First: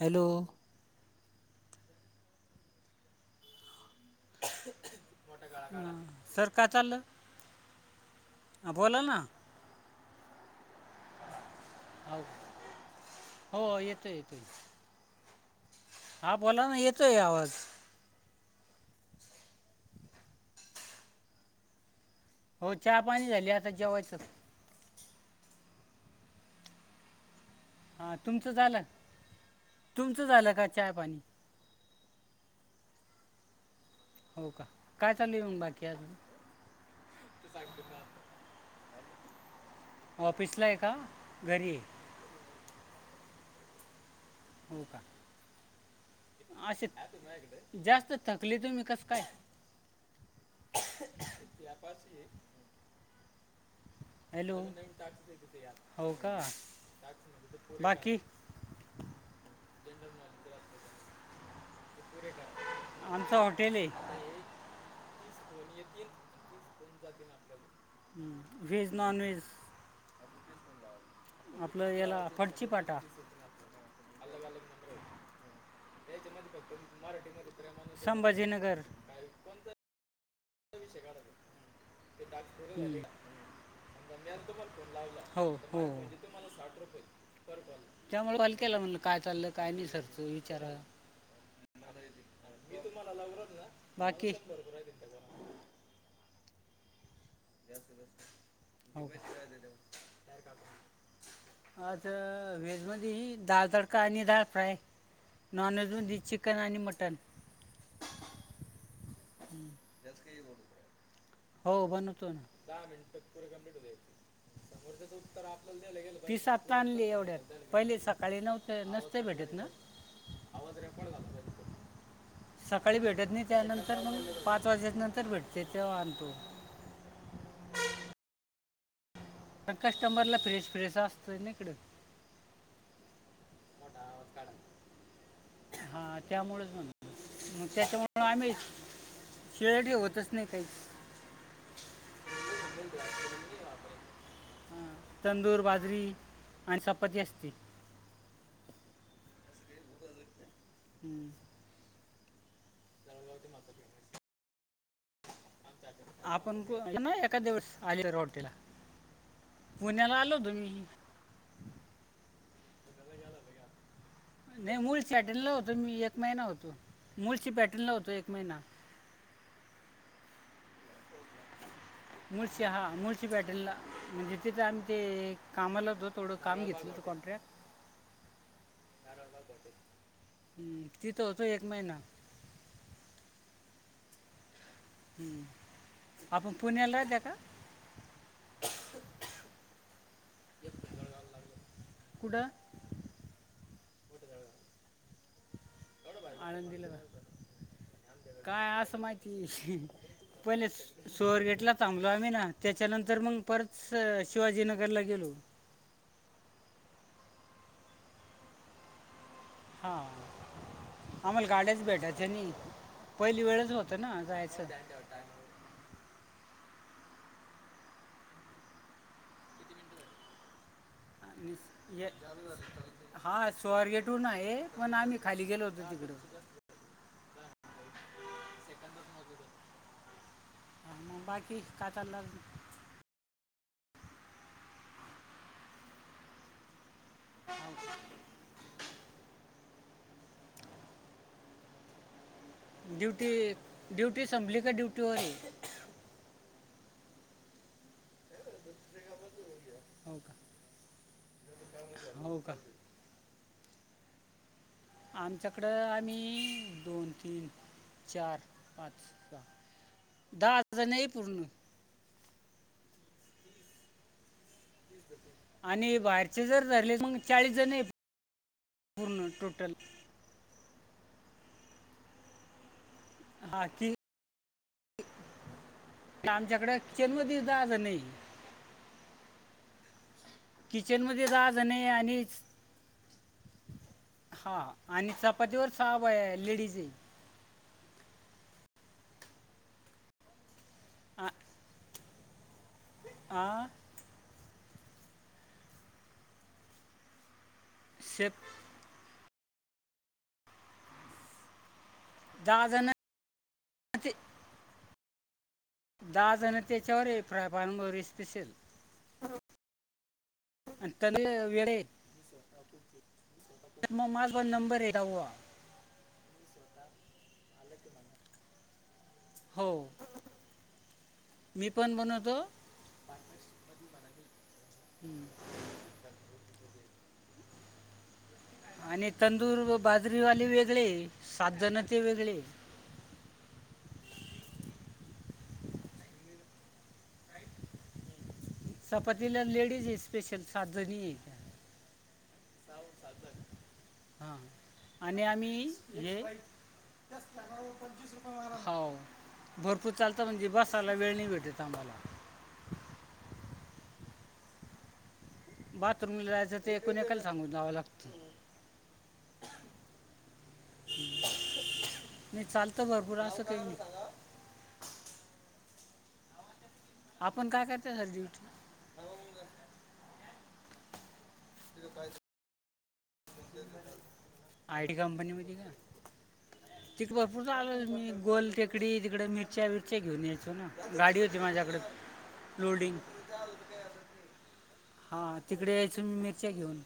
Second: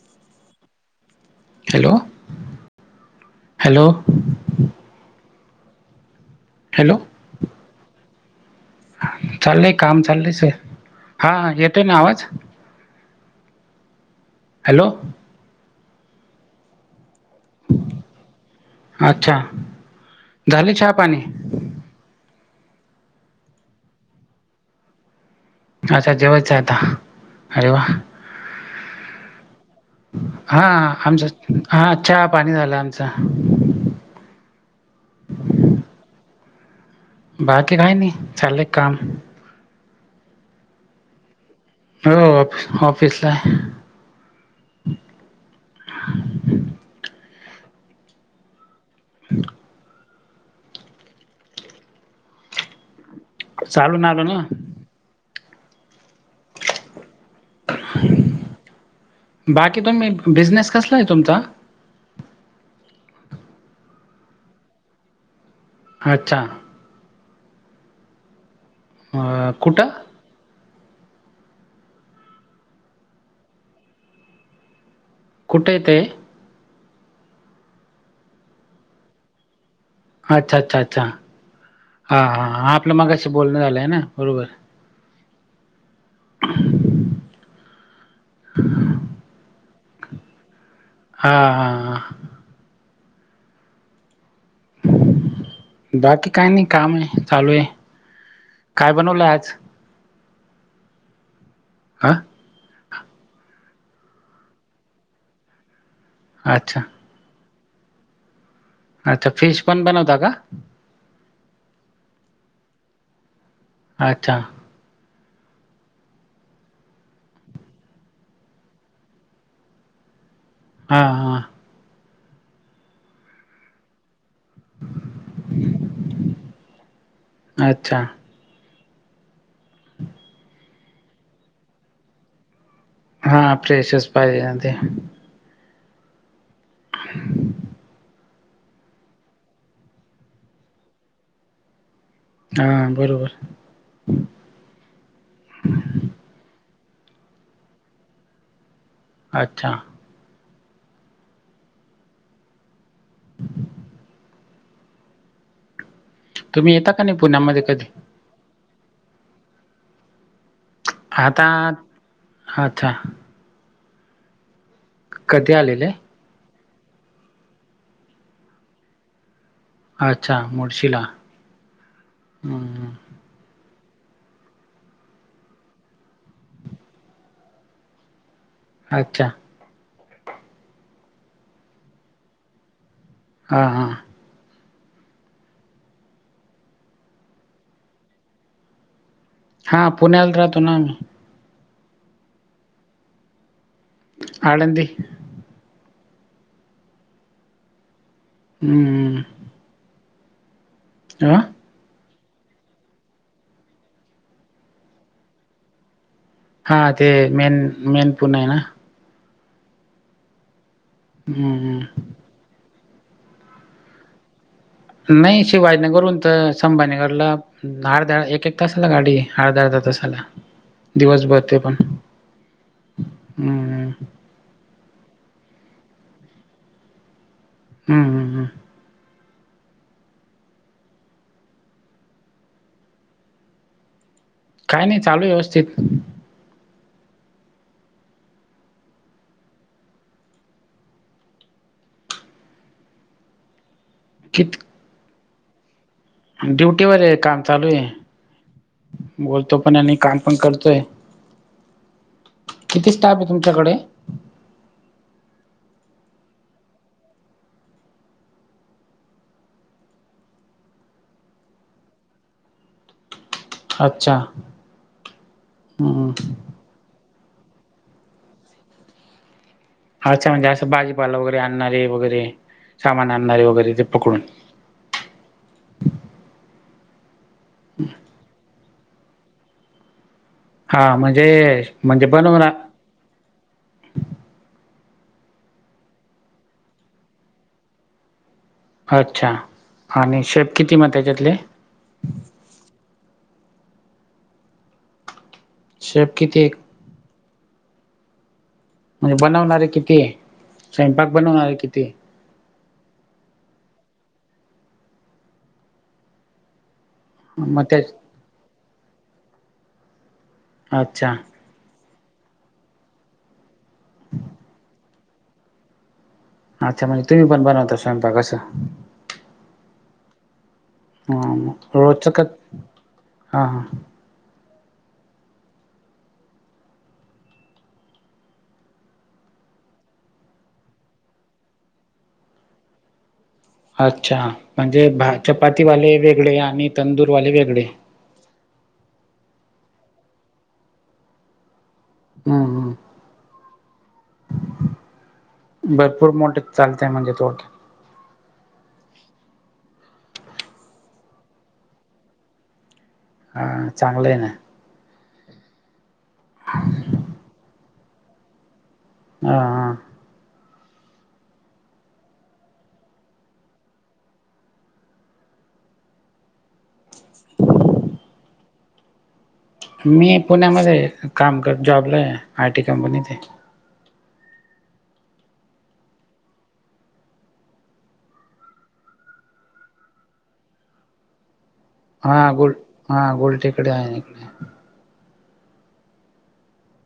Hello hello hello ह सडका चाल हॅलो ह बोला ना चालले काम चालले स हां येतो नाही अहो आवाज हो येतो येतोय हॅलो हा बला ना येतोय आवाज अच्छा झाले चहा पाणी हो चहा पाणी झाली आता जेवायचं अच्छा जेवायचं आहे आता अरे वा हां तुमचं झालं तुमचं झालं का चहाय पाणी हा चहा पाणी झालं आमचं हो का काय चालू आहे मग बाकी अजून बाकी काय नाही चालेय काम ऑफिसला आहे का घरी आहे हो ऑफ ऑफिसला हो का असे जास्त थकली तुम्ही कस काय ह यापास एक चालून आलो ना हॅलो हो का बाकी बाकी तुम्ही बिझनेस कसला आहे तुमचा? आमचं हॉटेल आहे. अच्छा. व्हेज नॉन व्ज कुट? आपलं याला फडची फाटा. [unintelligible] कुठे ते? संभाजीनगर. अच्छा-च्छा-च्छा, हां हां हां आपलं हं. मगाशी बोलणं झालं ना, बरोबर. [inaudible] हो हो त्यामुळे कॉल केला म्हणल काय चाललं? काय नाही सरचं विचारा. हां हां हां [inaudible] बाकी? बाकी काय नही कामये चालूये, काय हो बनवलंय का? आज? आता हा व्हेजमदि दाल तडका आणि दळ फ्राय नॉन व्हेज मदी चिकन आणि अच्छा मटण. आता फिश पण बनवता का? हो बनवतो ना, दहा मिनट अच्छा. त्याचं उत्तर आपलं. पिस आता आणली एवढ्यात, पहिले सकाळी नव्हत नसत भेटत ना. हा हा. सकाळी भेटत नहीं, त्याच्यानंतर मग पाच वाजे नंतर भेटते, तेव्हा आणतो. अच्छा. त कस्टमरला फ्रेश-फ्रेश असतयना इकडे. हा फ्रेशच पाहिजे ते. हा त्यामुळेच म्हण, मग त्याच्यामुळे पण आम्ही, शिआयडी होतच नाही त्याची हां बरोबर [unintelligible] ह तंदूर, बाजरी अनं चपाती असते. अच्छा. बर. हम्म. [unintelligible] आपण तुम्ही पण येता का येना नाही एका पुण्यामध्ये दिवस कधी आहेरगावतला पुण्या्ला आलो तो मी आता आथा. नाही मूळची पॅटर्न ला कधी हॊतो आलेले मी एक महिना होतो, मूळशी पॅटर्न ला होतो एक महिना. अच्छा मुळशीला? मुळशी हा हं, मुळ मुळशी पॅटर्नला, म्हणजे तिथं आम्ही ते कामाला होतो, थोडं कामं घेतलं होतं, कॉन्ट्रक्ट [inaudible] [inaudible] हम्म तिथं होतो एक महिना हां हां. आपण पुण्याला राहत्या का? हा पुण्याला राहतो ना आम्ही. कुड? आळंदि. आळंदिला राहतो, काय असं हं, माहिती हीं हीं पहिलेच हं. सोरगेटला थांबलो आम्ही ना त्याच्यानंतर मग परत शिवाजीनगरला गेलो. हा ते मेन मेन पुण आहे ना. हा आम्हाला हं, हं. गाड्याच भेटाय. जनी पहिली वेळच होतं ना जायचं. नाही शिवाजीनगरहून तर संभाजनगरला धडधड एक एक तासाला गाडी. हा दादा तसं. हा हम्म स्अरगेटहून आहे. पण आम्ही खाली गेलो होतो तिकड. हम्. बाकी काात काय नाही चालू व्यवस्थित हो. ्यूटी ्यूटी कित संभली का ्यूटी होई. ड्युटीवर आहे काम चालू आहे बोलतो पण आणि हो काम का पण करतोय. हो का. किती स्टाप आहे तुमच्याकडे. आमच्याकडं आम्ही दोन तीन चार पाच. दडहा तर नाही पुढण. अच्छा. आणि हम्म बाहेरचे जर ले मग चाळीस जण पूर्ण टोटल. हा चांगलं असं भाजीपाला वगैरे आणणारे वगैरे सामान आणणारे हा वगैरे ते की पकडून. आमच्याकडे जन्मदस दहा जण नाही. हा किचनमध्येध्ये म्हणजे दहा जण म्हणजे आणि बनवणार हा आणि चपातीवर साब बाया लेडीज. अच्छा आणि शेप किती मत त्यातले. आं शेप किती. शेप म्हणजे बनवणार किती स्वयंपाक बनवणारे किती. दहा जण ते दहा जण त्याच्यावर एक फ्राय मग त्या पानभरी स्पेशल. आणि अच्छा त्यांनी वडे म माझ नंबर एक आहे अच्छा म्हणजे तुम्ही प बनवता स्वयंपाक असं. हो. मी ह पण रोचक बनवतो हा हा. हम्म आणि तंदूर बाजरीवाले वेगळे सात जणते वेगळे. अच्छा म्हणजे भा चपातीवाले वेगळे आणि तंदूरवाले वेगळे. चपातीला लेडीज आहे स्पेशल सात जणी आहे त्या हम्म जाव हम्म ताजत. हा आणि आम्ही भरपूर हे. मोठे चालतंय म्हणजे थोडक्यात हो भरपूर चालत म्हणजे बसायला वेळ नाही भेटत आम्हाला. हा चांगलं आहे ना बाथरूमला जायचं ते एकूण एकायला सांगून जावं लागतं. हा हा. नाही चालतं भरपूर असं काय नाय. आपण काय करत्या सर ड्युट मी पुण्यामध्ये काम कर जॉबला आहे आय टी कंपनी ते. आय टी कंपनीमध्ये का? तिकडे भरपूर चालं मी गोल टेकडी तिकडे मिरच्या बिरच्या घेऊन यायचो ना, गाडी होती माझ्याकडे. हा गुल लोडिंग हा गोलटेकडी आहे इकडे. हां तिकडे यायचून मिरच्या घेऊन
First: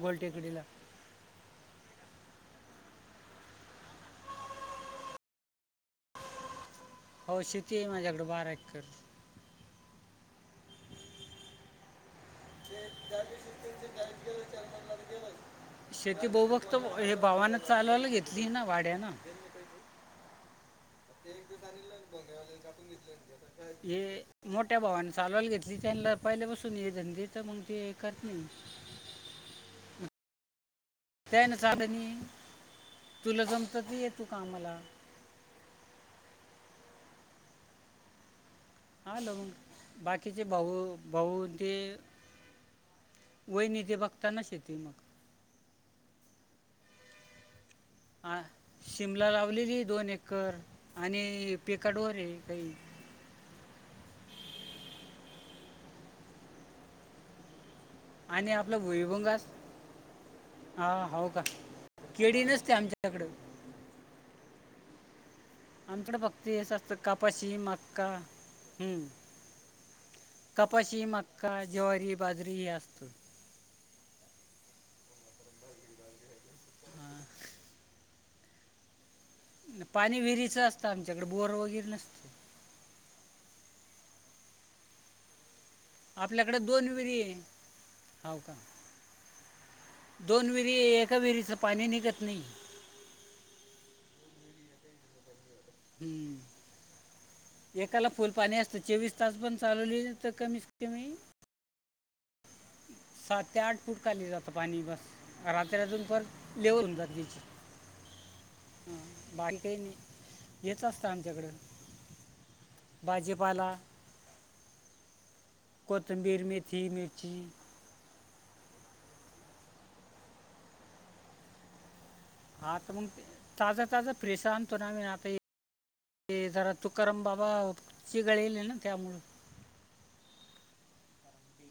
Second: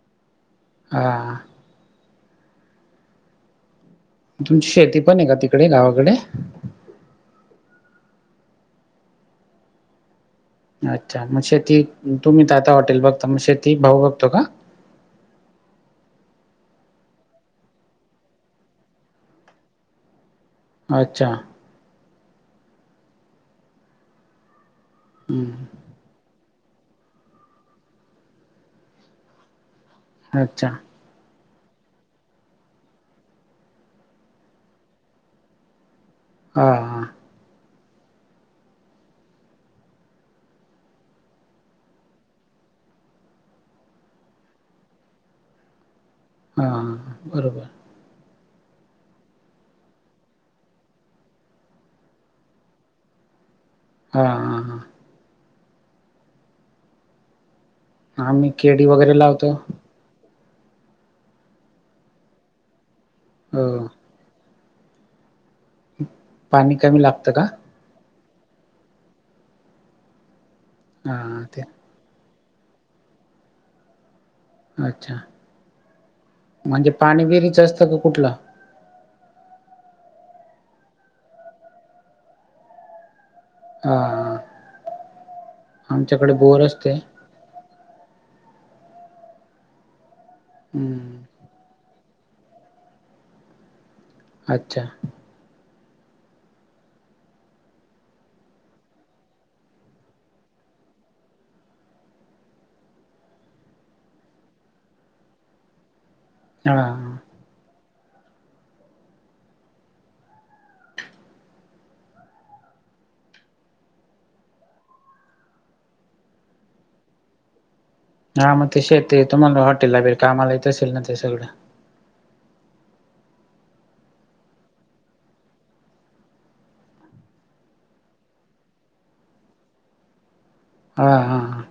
गोलटेकडीला. हां. तुमची शेती पण आहे का तिकडे गावाकडे? हो शेती माझ्याकडे बारा एक्कर. अच्छा मग शेती तुम्ही तर आता हॉटेल बघता म शेती भाऊ बघतो का? शेती भाऊ बघतो हे भावानं चालवायला घेतली ना भाड्याने. अच्छा हे मोठ्या भावाने चालवल हम्म घेतली त्यांनला पहिल्या पाासून ये धंदे तर मग ते करत नाही. अच्छा! त्यानं साधणी तुला जमतं ती ये तू कामला. हां हां. हा लवंग बाकीचे भाऊ भाऊ ते वहिनी ते बघता ना शेती मग. हां बरोबर. आं शिमला लावलेली दोन एकर आणि पिकाडोर आहे काही हा हां हां. आम्ही आणि आपलं केळी वगैरे भुईमुंग अस लावतो हा हाव का केळी नसते आमच्याकडे. हो. आमच्याडं फक्त यस पाणी असतं कमी लागतं का? कापाशी मक्का हम्म. कपाशी, हां मक्का, ते ज्वारी, बाजरी ही असतं. अच्छा! म्हणजे पाणी विरीचा असतं का कुठलं? पाणी विहिरीचं असतं आमच्याकडे बोर वगैरे नसतो. हा हा आमच्याकडे बोर असते. हव का दोन विरी एका हम्म विरीचं पाणी निघत नाही. अच्छा! हम्म. एकाला फुल पाणी असतं चोवीस तास पण चालवली तर कमीत कमी सात ते आठ फूट खाली जातं पाणी बस रात्र अजून पर [unintelligible] हां हां गर्दीच. हा बाकी काय नी हेच असतं आमच्याकडं. भाजीपाला कोथंबीर, मेथी, मिर्ची हा मग ते शेती तुम्हाला हॉटेलला बेळ कामाला येत असेल ना ते सगळं. हा आता मंग ताजा-ताजा फ्रेस आणतो ना मी हे आता ते जरा तुकाराम बाबा चि गळेल ना त्यामुळं हा हां हां.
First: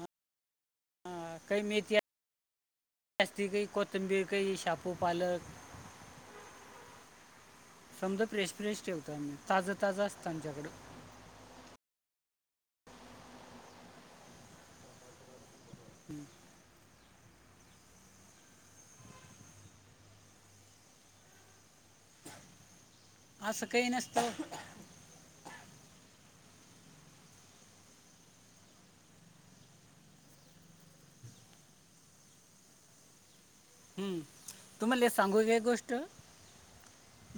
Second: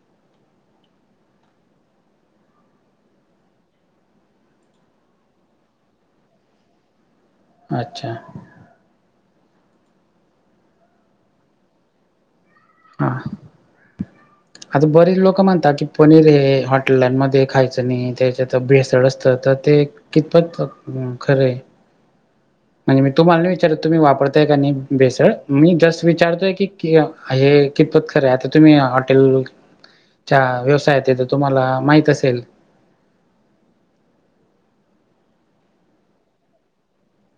हा काही मेथ्या अस्ती गी कोतंबीर कय शापू, पालक [inaudible] समद फ्रेश फ्रेश ठेवतो आम्ही ताजं ताजं असतं आमच्याकडं हा. आता बरीच लोक म्हणतात की पनीर हे हॉ हटल्यांमध्ये खायचं नाही त्याच्यात भेसळ असतं तर ते कितपत खरं आहे. म्हणजे तो मागणं असं विचारतोय काही तुम्ही नसतं वापरताय की नाही. बेसळ मी जस् विचारतोय की हे कितपत खरे आता तुम्ही हॉटेल व्यवसायात तर तुम्हाला माहित असेल. हम्म तुम्हाला हे सांगू काय गोष्ट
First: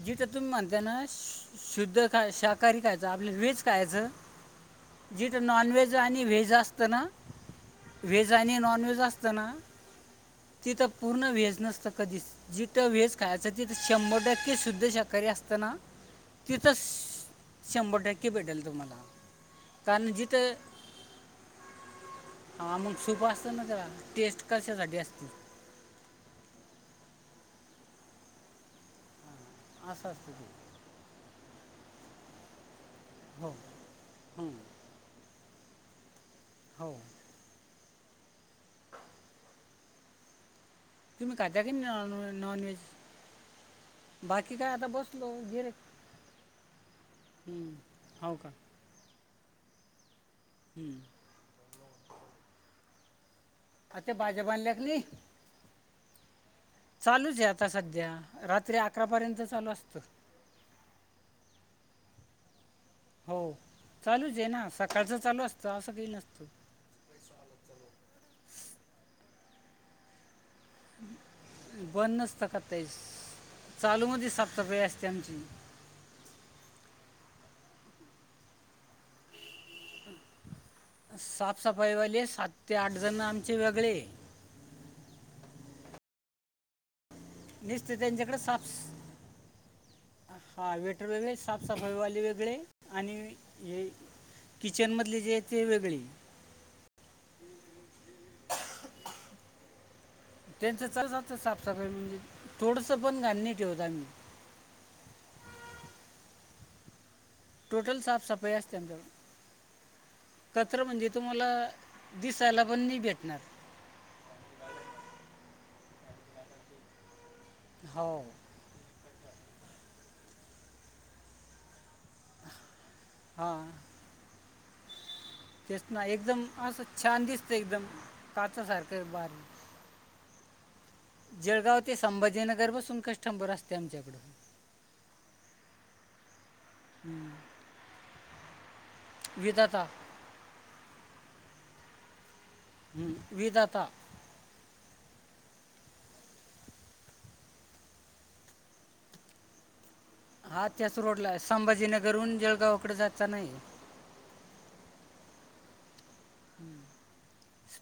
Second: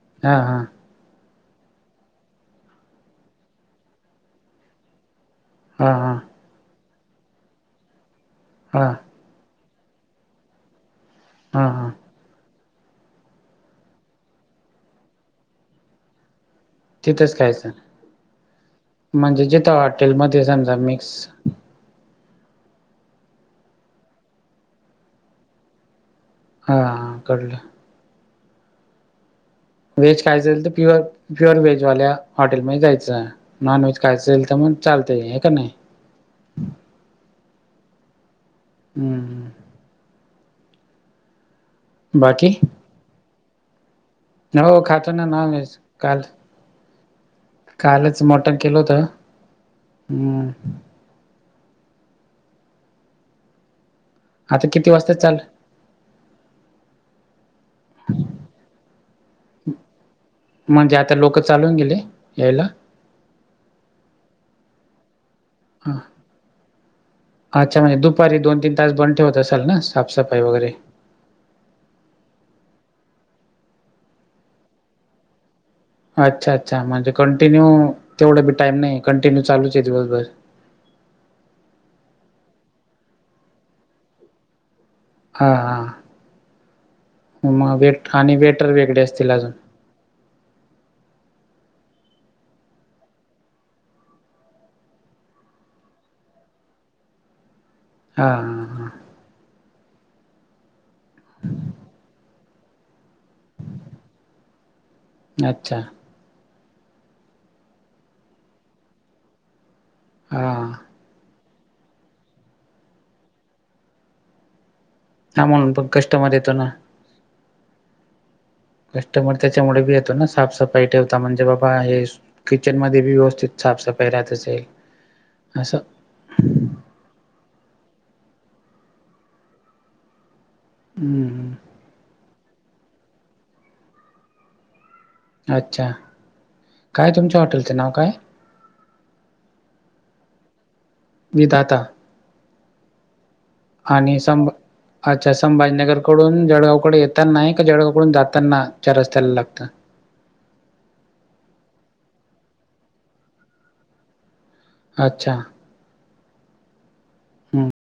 जिथ हा तुम्ही हा म्हणता ना शुद्ध का शाकाहारी खायच आपल्या वेज खायचं. जिथं हा नॉनव्हेज हा आणि व्हेज असतं ना व्हेज आणि हा नॉनव्हेज असत. असताना तिथं पूर्ण वेज हा नसत हा कधीच जिथं वेहेज खायच तिथ शंभर टक्के सुुद्ध शाकाारी असतना. तिथंस तिथंच खायचं शंभर टक्के भेटल तुम्हाला. म्हणजे जिथं कारण हॉटेलमध्ये जिथं समजा मिक्स हा मग सूप असत ना त्याला टेस्ट कशासाठी असती. हा हा कडल. असं व्हेज असतं ते कायचंईल तर प्युअर प्युअर व्हेज वाल्या हॉटेलमध्ये जायचं. हो नॉन व्हेज खायचं हं, तर मग चालतय. हे का नाही? हाऊ. हम्म. तुम्ही खाता की नॉन बाकी नॉन व्हेज. बाकी काय हो आता खातो ना बसलो नॉन गेरे व्हेज काल कालच मटण केलं होत हम् हमं आता बाज्या आता किती बधल्याखली वाजता चाल चालूच आहे आता सध्या रात्री अकरापर्यंत चालू असतं. म्हणजे आता लोक चालून गेले यायला. हो चालूच आहे ना सकाळचं चालू असतं ह असं काही नसतं. अच्छा म्हणजे दुपारी दोन तीन तास बंद ठेवत असाल ना साफसफाई वगैरे बंदचताकस चालू म सापताफई असते आमची अच्छा अच्छा म्हणजे कंटिन्यू तेवढं बी टाईम नाही कंटिन्यू चालूच आहे दिवसभर साफसफाईवाले सात ते आठ जण आमचे वेगळे हा हा मग नुसते वेट आणि त्यांच्याकडे वेटर साफ वेगळे असतील अजून हा वेटर वेगळे साफसफाईवाले वेगळे आणि हे किचनमधले जे आहे ते वेगळे हा हां त्यांचं लत साफसफाई म्हणजे थोडसं बण घाणी ठेवत आम्ही अच्छा टोटल साफसफाई असतेंत हा कचरं म्हणजे तुम्हाला दिसायला पण नाही भेटणार हा म्हणून ब कष्टमर येतो ना. हो कस्टमर त्याच्यामुळे बी येतो ना साफसफाई ठेवता म्हणजे बाबा हे किचन मध्ये बी व्यवस्थित हां साफसफाई राहत असेल असं तेच ना एकदम असं छान दिसतं एकदम काचासारखं बारी हम्म जळगाव ते संभाजीनगर बसून कस्टंबर असते आमच्याकडून अच्छा काय तुमच्या हॉटेलचं नाव काय घेताात विधात विदात आणि संभ अच्छा संभाजीनगरकडून जळगावकडे येताना का जळगावकडून जातानाच्या रस्त्याला लागतं हा त्याच रोडला संभाजीनगरहून जळगावकडे जा नाही अच्छा हम्म हम